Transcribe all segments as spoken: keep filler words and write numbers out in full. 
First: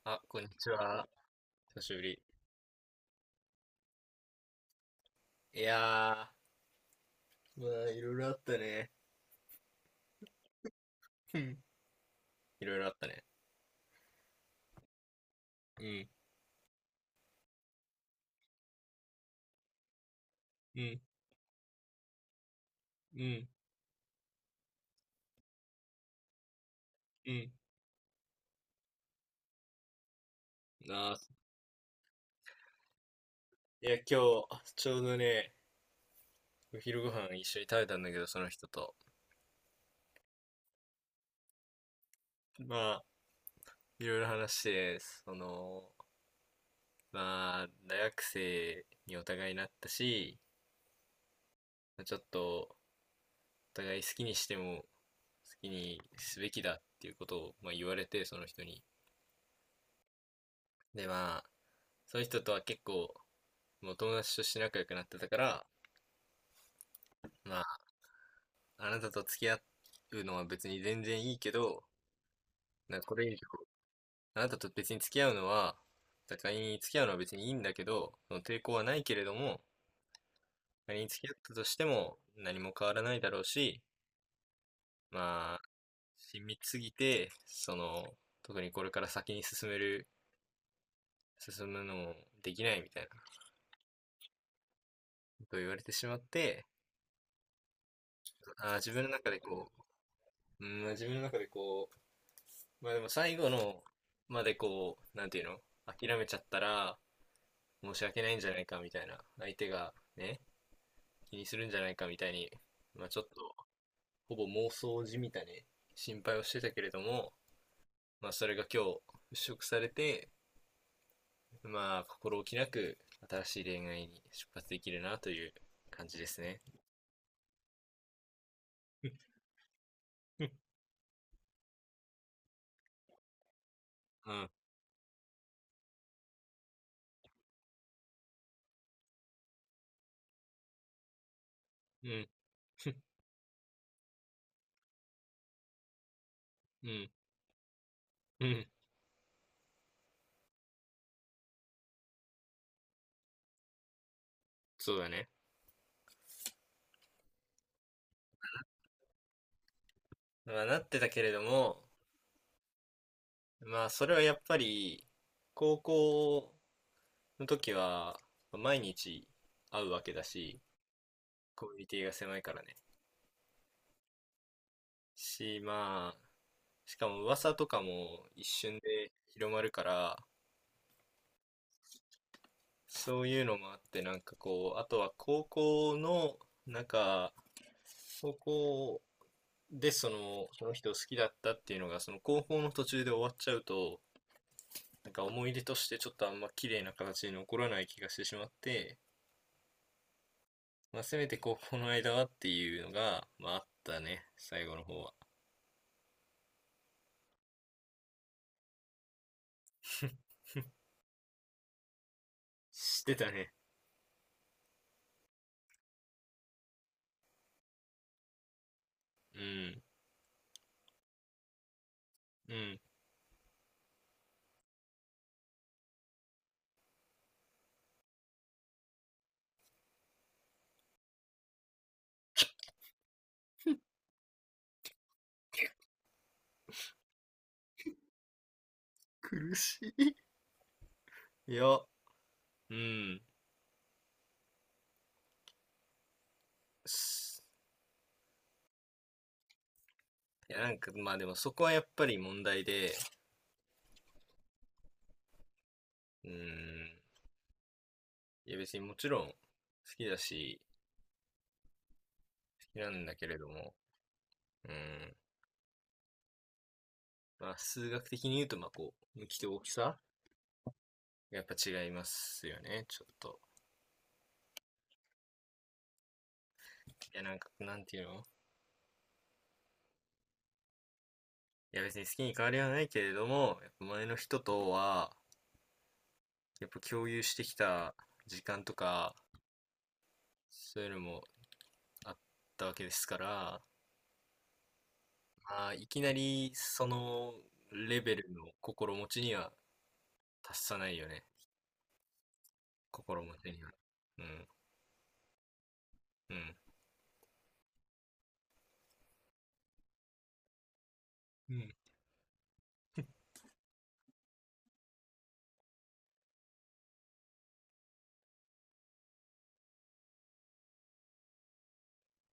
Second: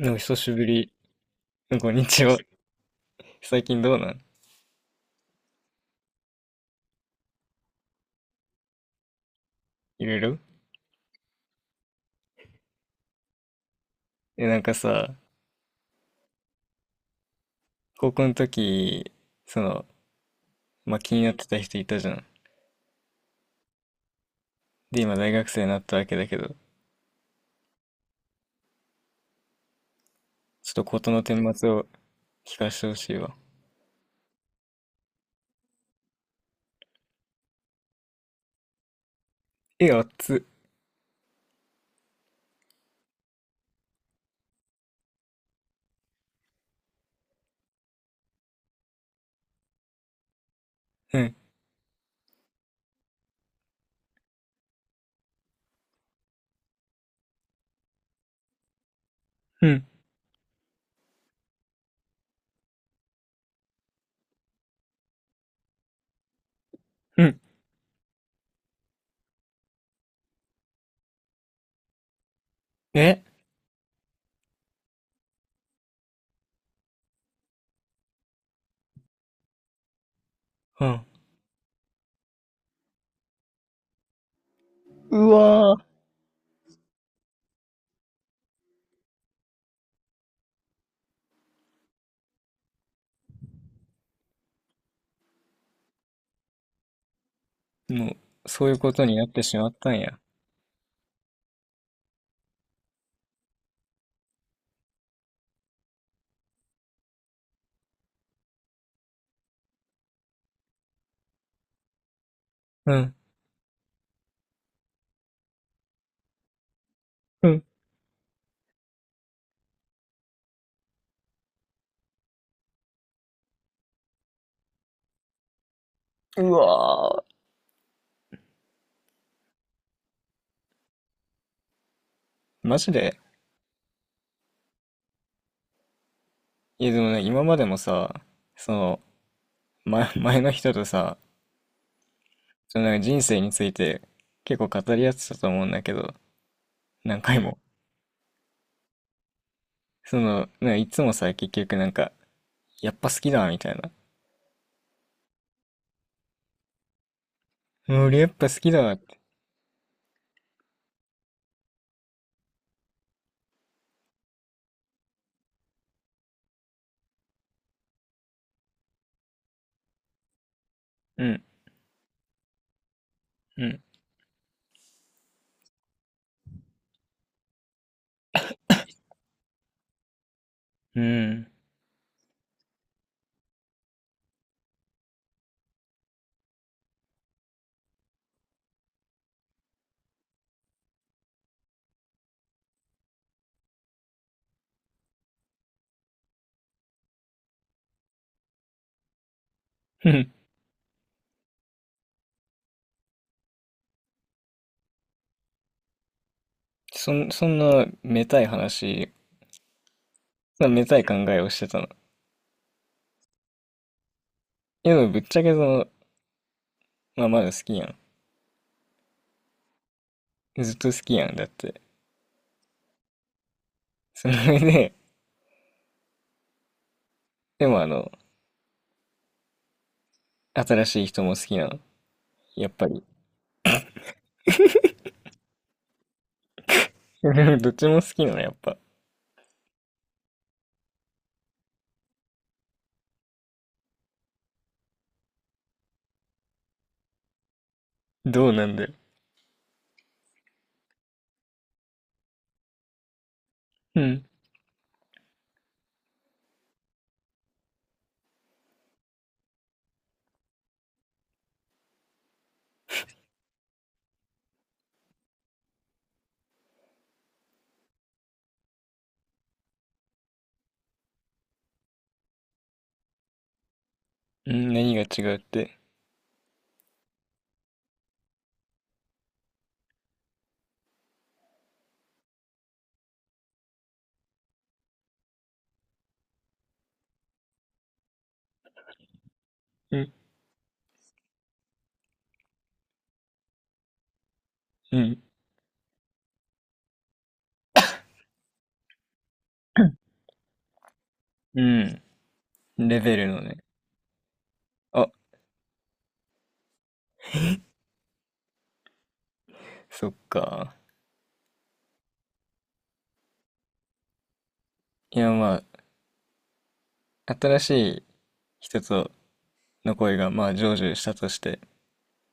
おあ、久こんにしぶちり。は。久こしんぶにり。ちは。最近どうなん？いやー、まあ、いろいろあったね。いろいろ。うんいろいろあったね。え、なんかさ、うん、高校の時、その、うまあ、ん、気になってた人いたじゃん。うん、で、今大学生になったわけだけど、ちょうん。っと事なあ、の顛末を聞かせてほしいわ。いや、今日、ちょうどね、お昼ご飯一緒に食べたんだけど、その人と。え、あっつ。まあ、いろいろ話して、その、まあ、大学生にお互いなったし、うん、まあちょっと、お互い好きにしても、好きにすべきだっていうことを、まあ、言われて、その人に。うん、で、まあ、その人とは結構もう友達として仲良くなってたから、うん。まあ、あなたと付き合うのは別に全然いいけど、なんかこえれ以上、あなたと別に付き合うのは、だから仮に付き合うのは別にいいんだけど、その抵抗はないけれども、う仮ん。に付き合ったとしても何も変わらないだろうし、うまあ、わ親密すぎて、その、特にこれから先に進める、進むのもできないみたいなことを言われてしまって、ー。もう、そうあいーう自こ分とのになっ中でてしまこったんや。う、うん、自分の中でこう、まあでも最後のまでこう、なんていうの諦めちゃったら申し訳ないんじゃないかみたいな、相手がね、気にするんじゃないかみたいに、うまあん、ちょっと、ほぼ妄想じみたね、心配をしてたけれども、うん。まあそれが今日払拭されて、まあ心置きなく新しい恋愛に出発できるなという感じですうね。わ うん、ー。マジで。うん、いや、でもね、今までもさ、その、前、前の人とさ、そのなんか人生について結構語り合ってたと思うんだけど、うん、何回も。うん、その、なんかいつもさ、結局なんか、やっぱ好きだ、みたいな。そうだね。うん俺やっぱ好きだって。まあなってたけれども、まあそれはやっぱり、高校の時は、毎日会うわけだし、うん、コミュニティが狭いからね。うん、し、まあ、しかも噂とかも一瞬で広まるから、うん。そういうのもあって、なんかこう、あとは高校の、なんか、高校でその、その人を好きだったっていうのが、その高校の途中で終わっちゃうと、なんか思い出としてちょっとあんま綺麗な形に残らない気がしてしまって、ふん。 まあ、せめて高校の間はっていうのが、まああったね、最後の方は。そん、そんな、めたい話、そんなめたい考えをしてたの。してたね。いやでもぶっちゃけその、まあまだ好きやん。うん。ずっと好きやん、だって。うん。その上で、でもあの、新しい人も好きなの。やっぱり。どっちも好きなの、やっぱ。苦しい。いや、うん。どうなんだよ。いや、なんか、まあでもそこはやっぱり問題で、うん。うん。いや別にもちろん好きだし、好きなんだけれども、うん。まあ数学的に言うと、まあこう、向きと大きさがやっぱ違いますよね、ちょっと。うん、何が違うって。いや、なんか、なんていうのいや別に好きに変わりはないけれども、やっぱ前の人とは、やっぱ共有してきた時間とか、うん、そういうのもあったわけですから、うん。ああ、いきなりそのレベルの心持ちには達さないよね。うん。レベ心ル持のちね。には。うん、あ、うん、そっか。うん、いや、まあ、新しい人との恋が、まあ、成就したとして、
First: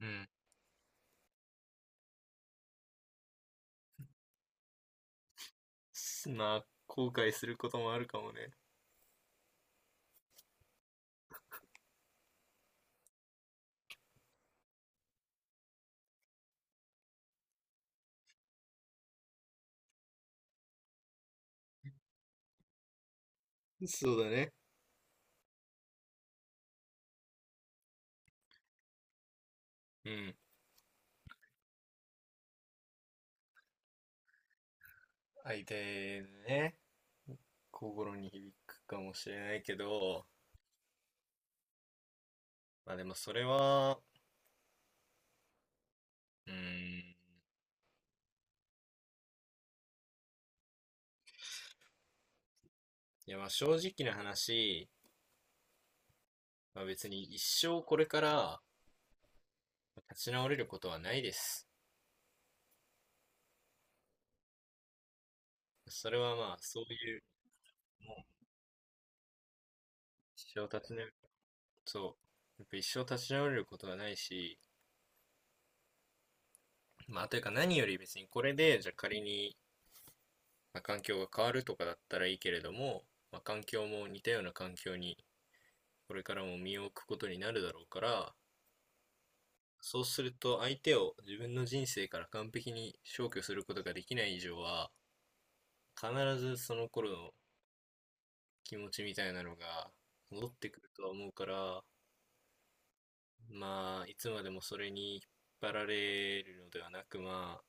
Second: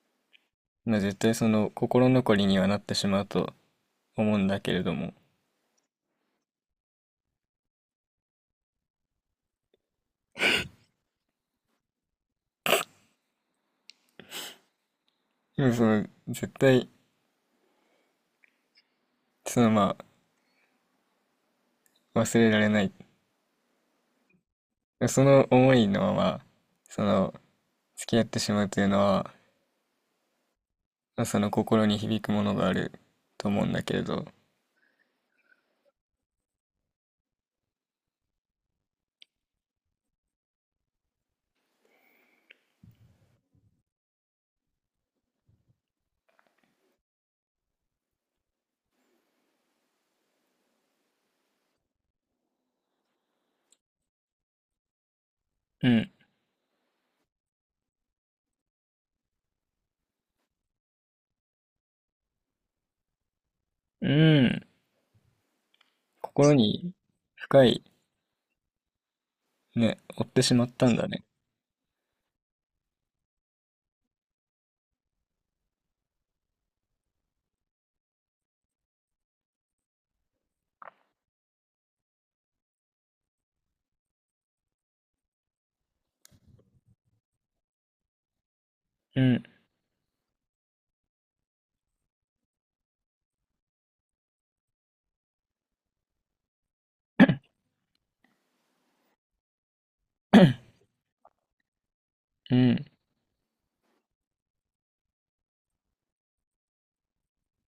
うん。まあ、絶対その心残りにはなってしまうと思うんだけれども、すまあ、後悔することもあるかもね。でもその、絶対、その、まあ、忘れられない。そうだね。その思いのまま、その、付き合ってしまうというのは、うん。まあその心に響くものがあると思うんだけれど、相手のね、心に響くかもしれないけど、まあでもそれは、うん、いやまあ正直な話、うん、まあ別に一生これから立ち直れることはないです。うん、それはま心あそうにいう、深い、もうね、追って一し生まっ立たちん直だね。そう。やっぱ一生立ち直れることはないし、まあ、というか何より別にこれで、じゃあ仮に、まあ、環境が変わるとかだったらいいけれども、まあ、環境も似たような環境にこれからも身を置くことになるだろうから、うん。そうすると相手を自分の人生から完璧に消去することができない以上は、必ずその頃の気持ちみたいなのが戻っ てくるとは思うから、うん。まあ、いつまでもそれに引っ張られるのではなく、まあ、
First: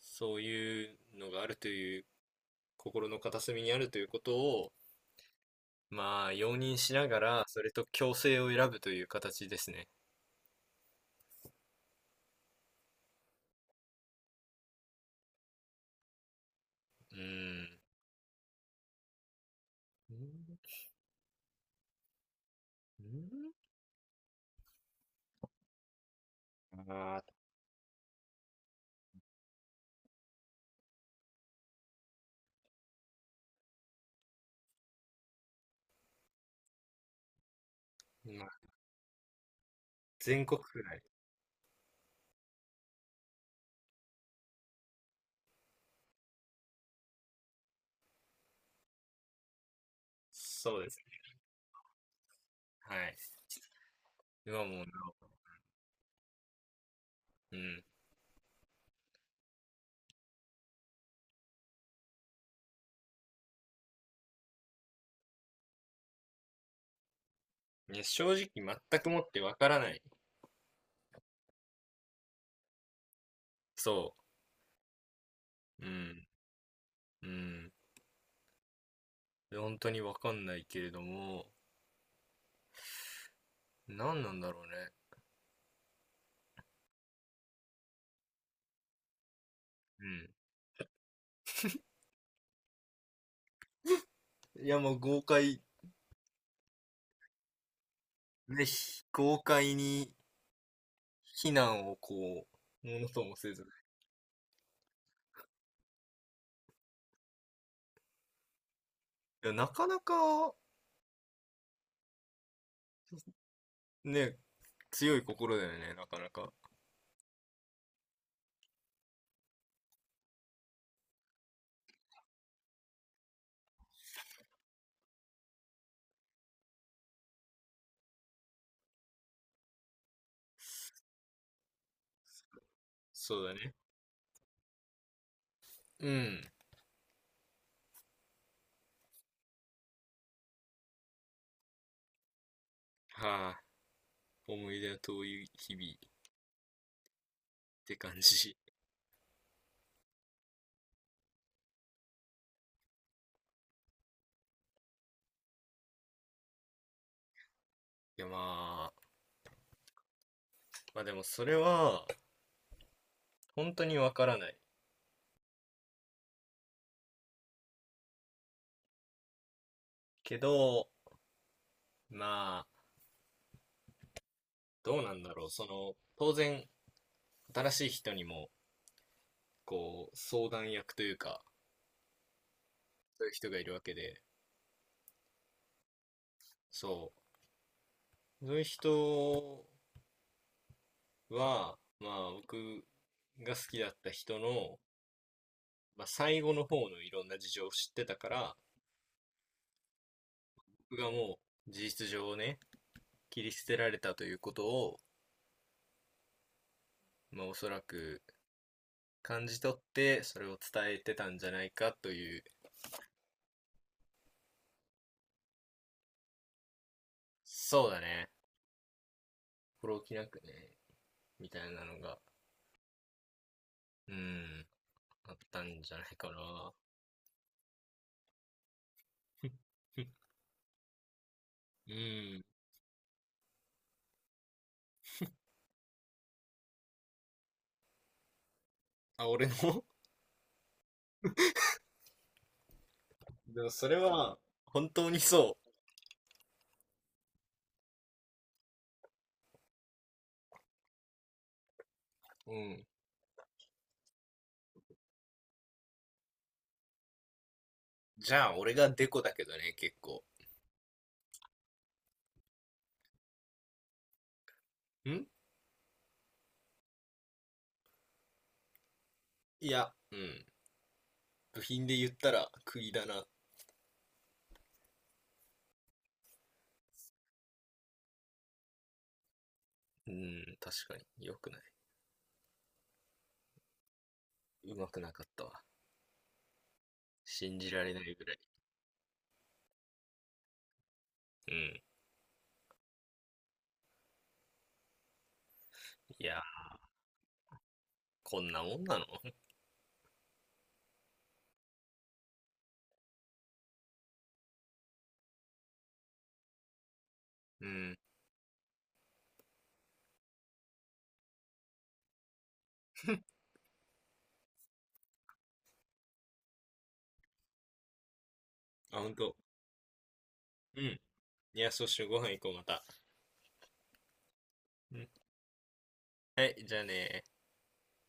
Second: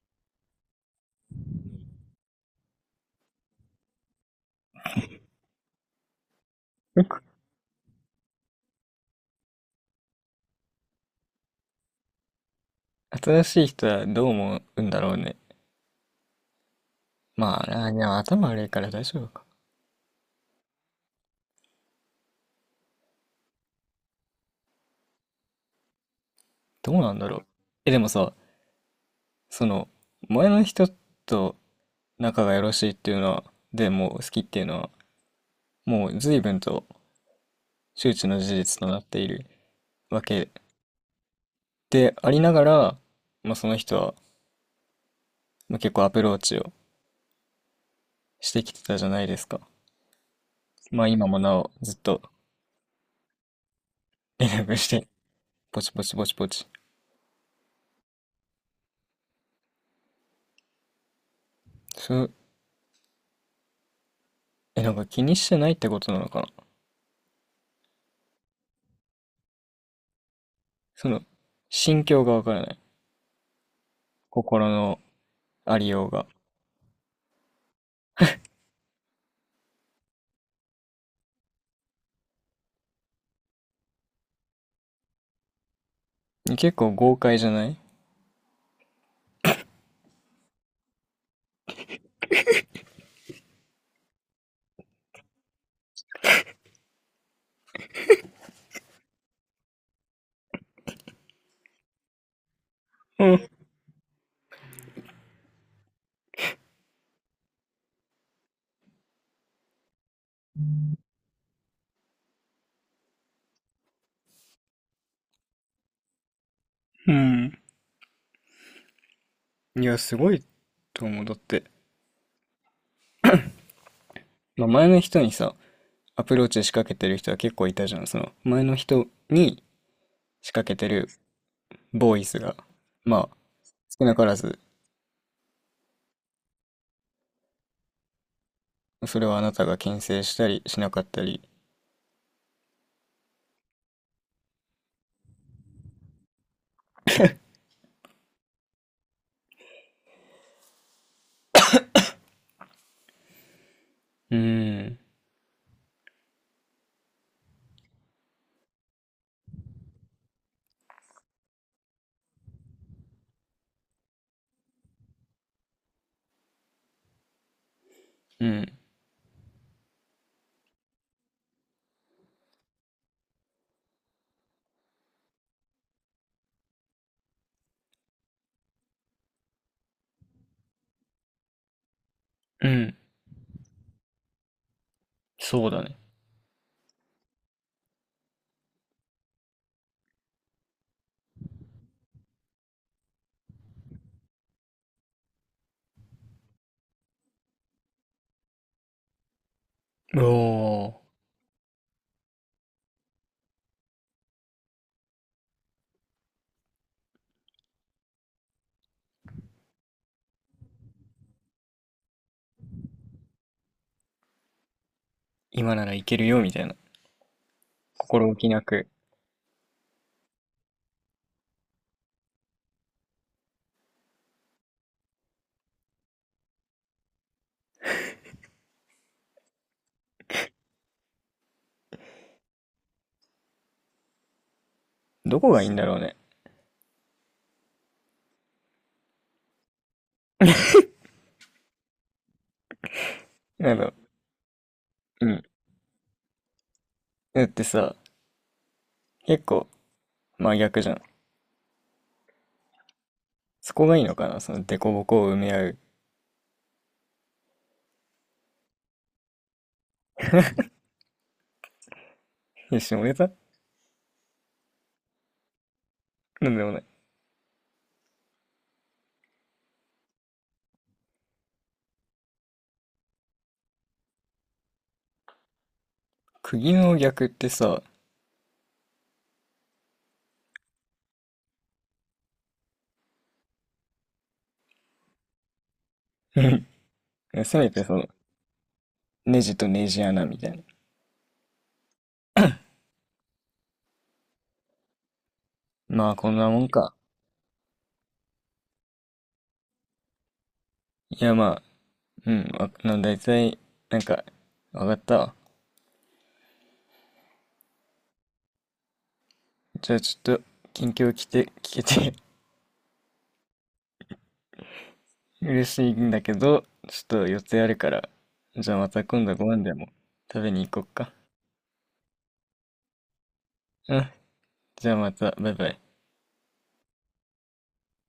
そういうのがあるという心の片隅にあるということをまあ容認しよながく、らそれと共生を選ぶという形ですね。新しい人はどう思うんだろうね。うまあ、ん。あー、でも頭悪いから大丈夫か。うんうんどうなんあだろう。え、でもさ、その、前の人と仲がよろしいっていうのは、でもう好きっていうのは、もう随分と周知ーのまあ、事実となっているわ全け国くらい。でありながら、まあ、その人は、まあ、結構アプローチをしてきてたじゃないですか。そうですまあね。今もなおずっとはい。今連絡もなして、ポチポチポチポチ。お、うん。そう、え、なんか気にしてないってことなのかな。ね正直全くもってわからない。その、心境がわからない。そ心のあう。りうようが。ん。うん。本当にわかんないけれども、何なんだろうね。結構豪快じゃない？うん。いやもう豪快、ぜひ、豪快に非難をこう、ものとうもん。せず。いやなかなか、ね、強い心だよね、なかなか。うん。いや、すごいと思う。だって、まあ、前の人にさ、アプローチ仕掛けてる人は結構いたじゃん。その、前の人に仕掛けてるボーイスが、まあ、そうだね。少なからず、うん。それはあなたが牽制したりしなかったり。はあ、思い出の遠い日々って感じ。いうーん、や、まあ、まあでもそれは、本当にわからない。うん、けど、まあ、どうなんだろう。その、当然、新しい人にも、こう、相談役というか、うん、そういう人がいるわけで、そうだね。そう。そういう人は、まあ、僕が好きだった人のまあ、最後の方のいろんな事情を知ってたから、お僕お、がもう事実上ね、切り捨てられたということを、まあ、おそらく感じ取って、それを伝えてたんじゃないかという、今ならいけるよ、みたいな。そうだ心ね、置きなく。心置きなくね、みたいなのが、うーん、あったんじゃないかな。うん。どこがいいんだろうね。あ、俺の でもなんそか、れは、本当にうん。そだってさ、結構真逆じゃん。う。うん。そこがいいのかなその凸凹を埋め合う。じゃあ、俺がデコだけどね、結構。いや、下ネタんなんでもない。いや、うん。部品で言ったら、釘だな釘の逆ってさ、うん、確かに。良くない。うまくなかったわ。せ信めじらてれそなの、いぐらい。ネジとネジ穴みたいな。うん。まあ、いこんや、なもんか。こんなもんなのいや、まあ、うん、大なんだいたい、なんか、わかったわ。うん。じゃあちょっと、近況来て、聞けて 嬉しいんだけど、ちょっと予定あるから、じゃあまあ、たほん今度と。ご飯でも食べにう行ん。こっいか。や、そしてご飯行こう、また。うん、じゃあうん。また、バイバイ。はい、じゃあね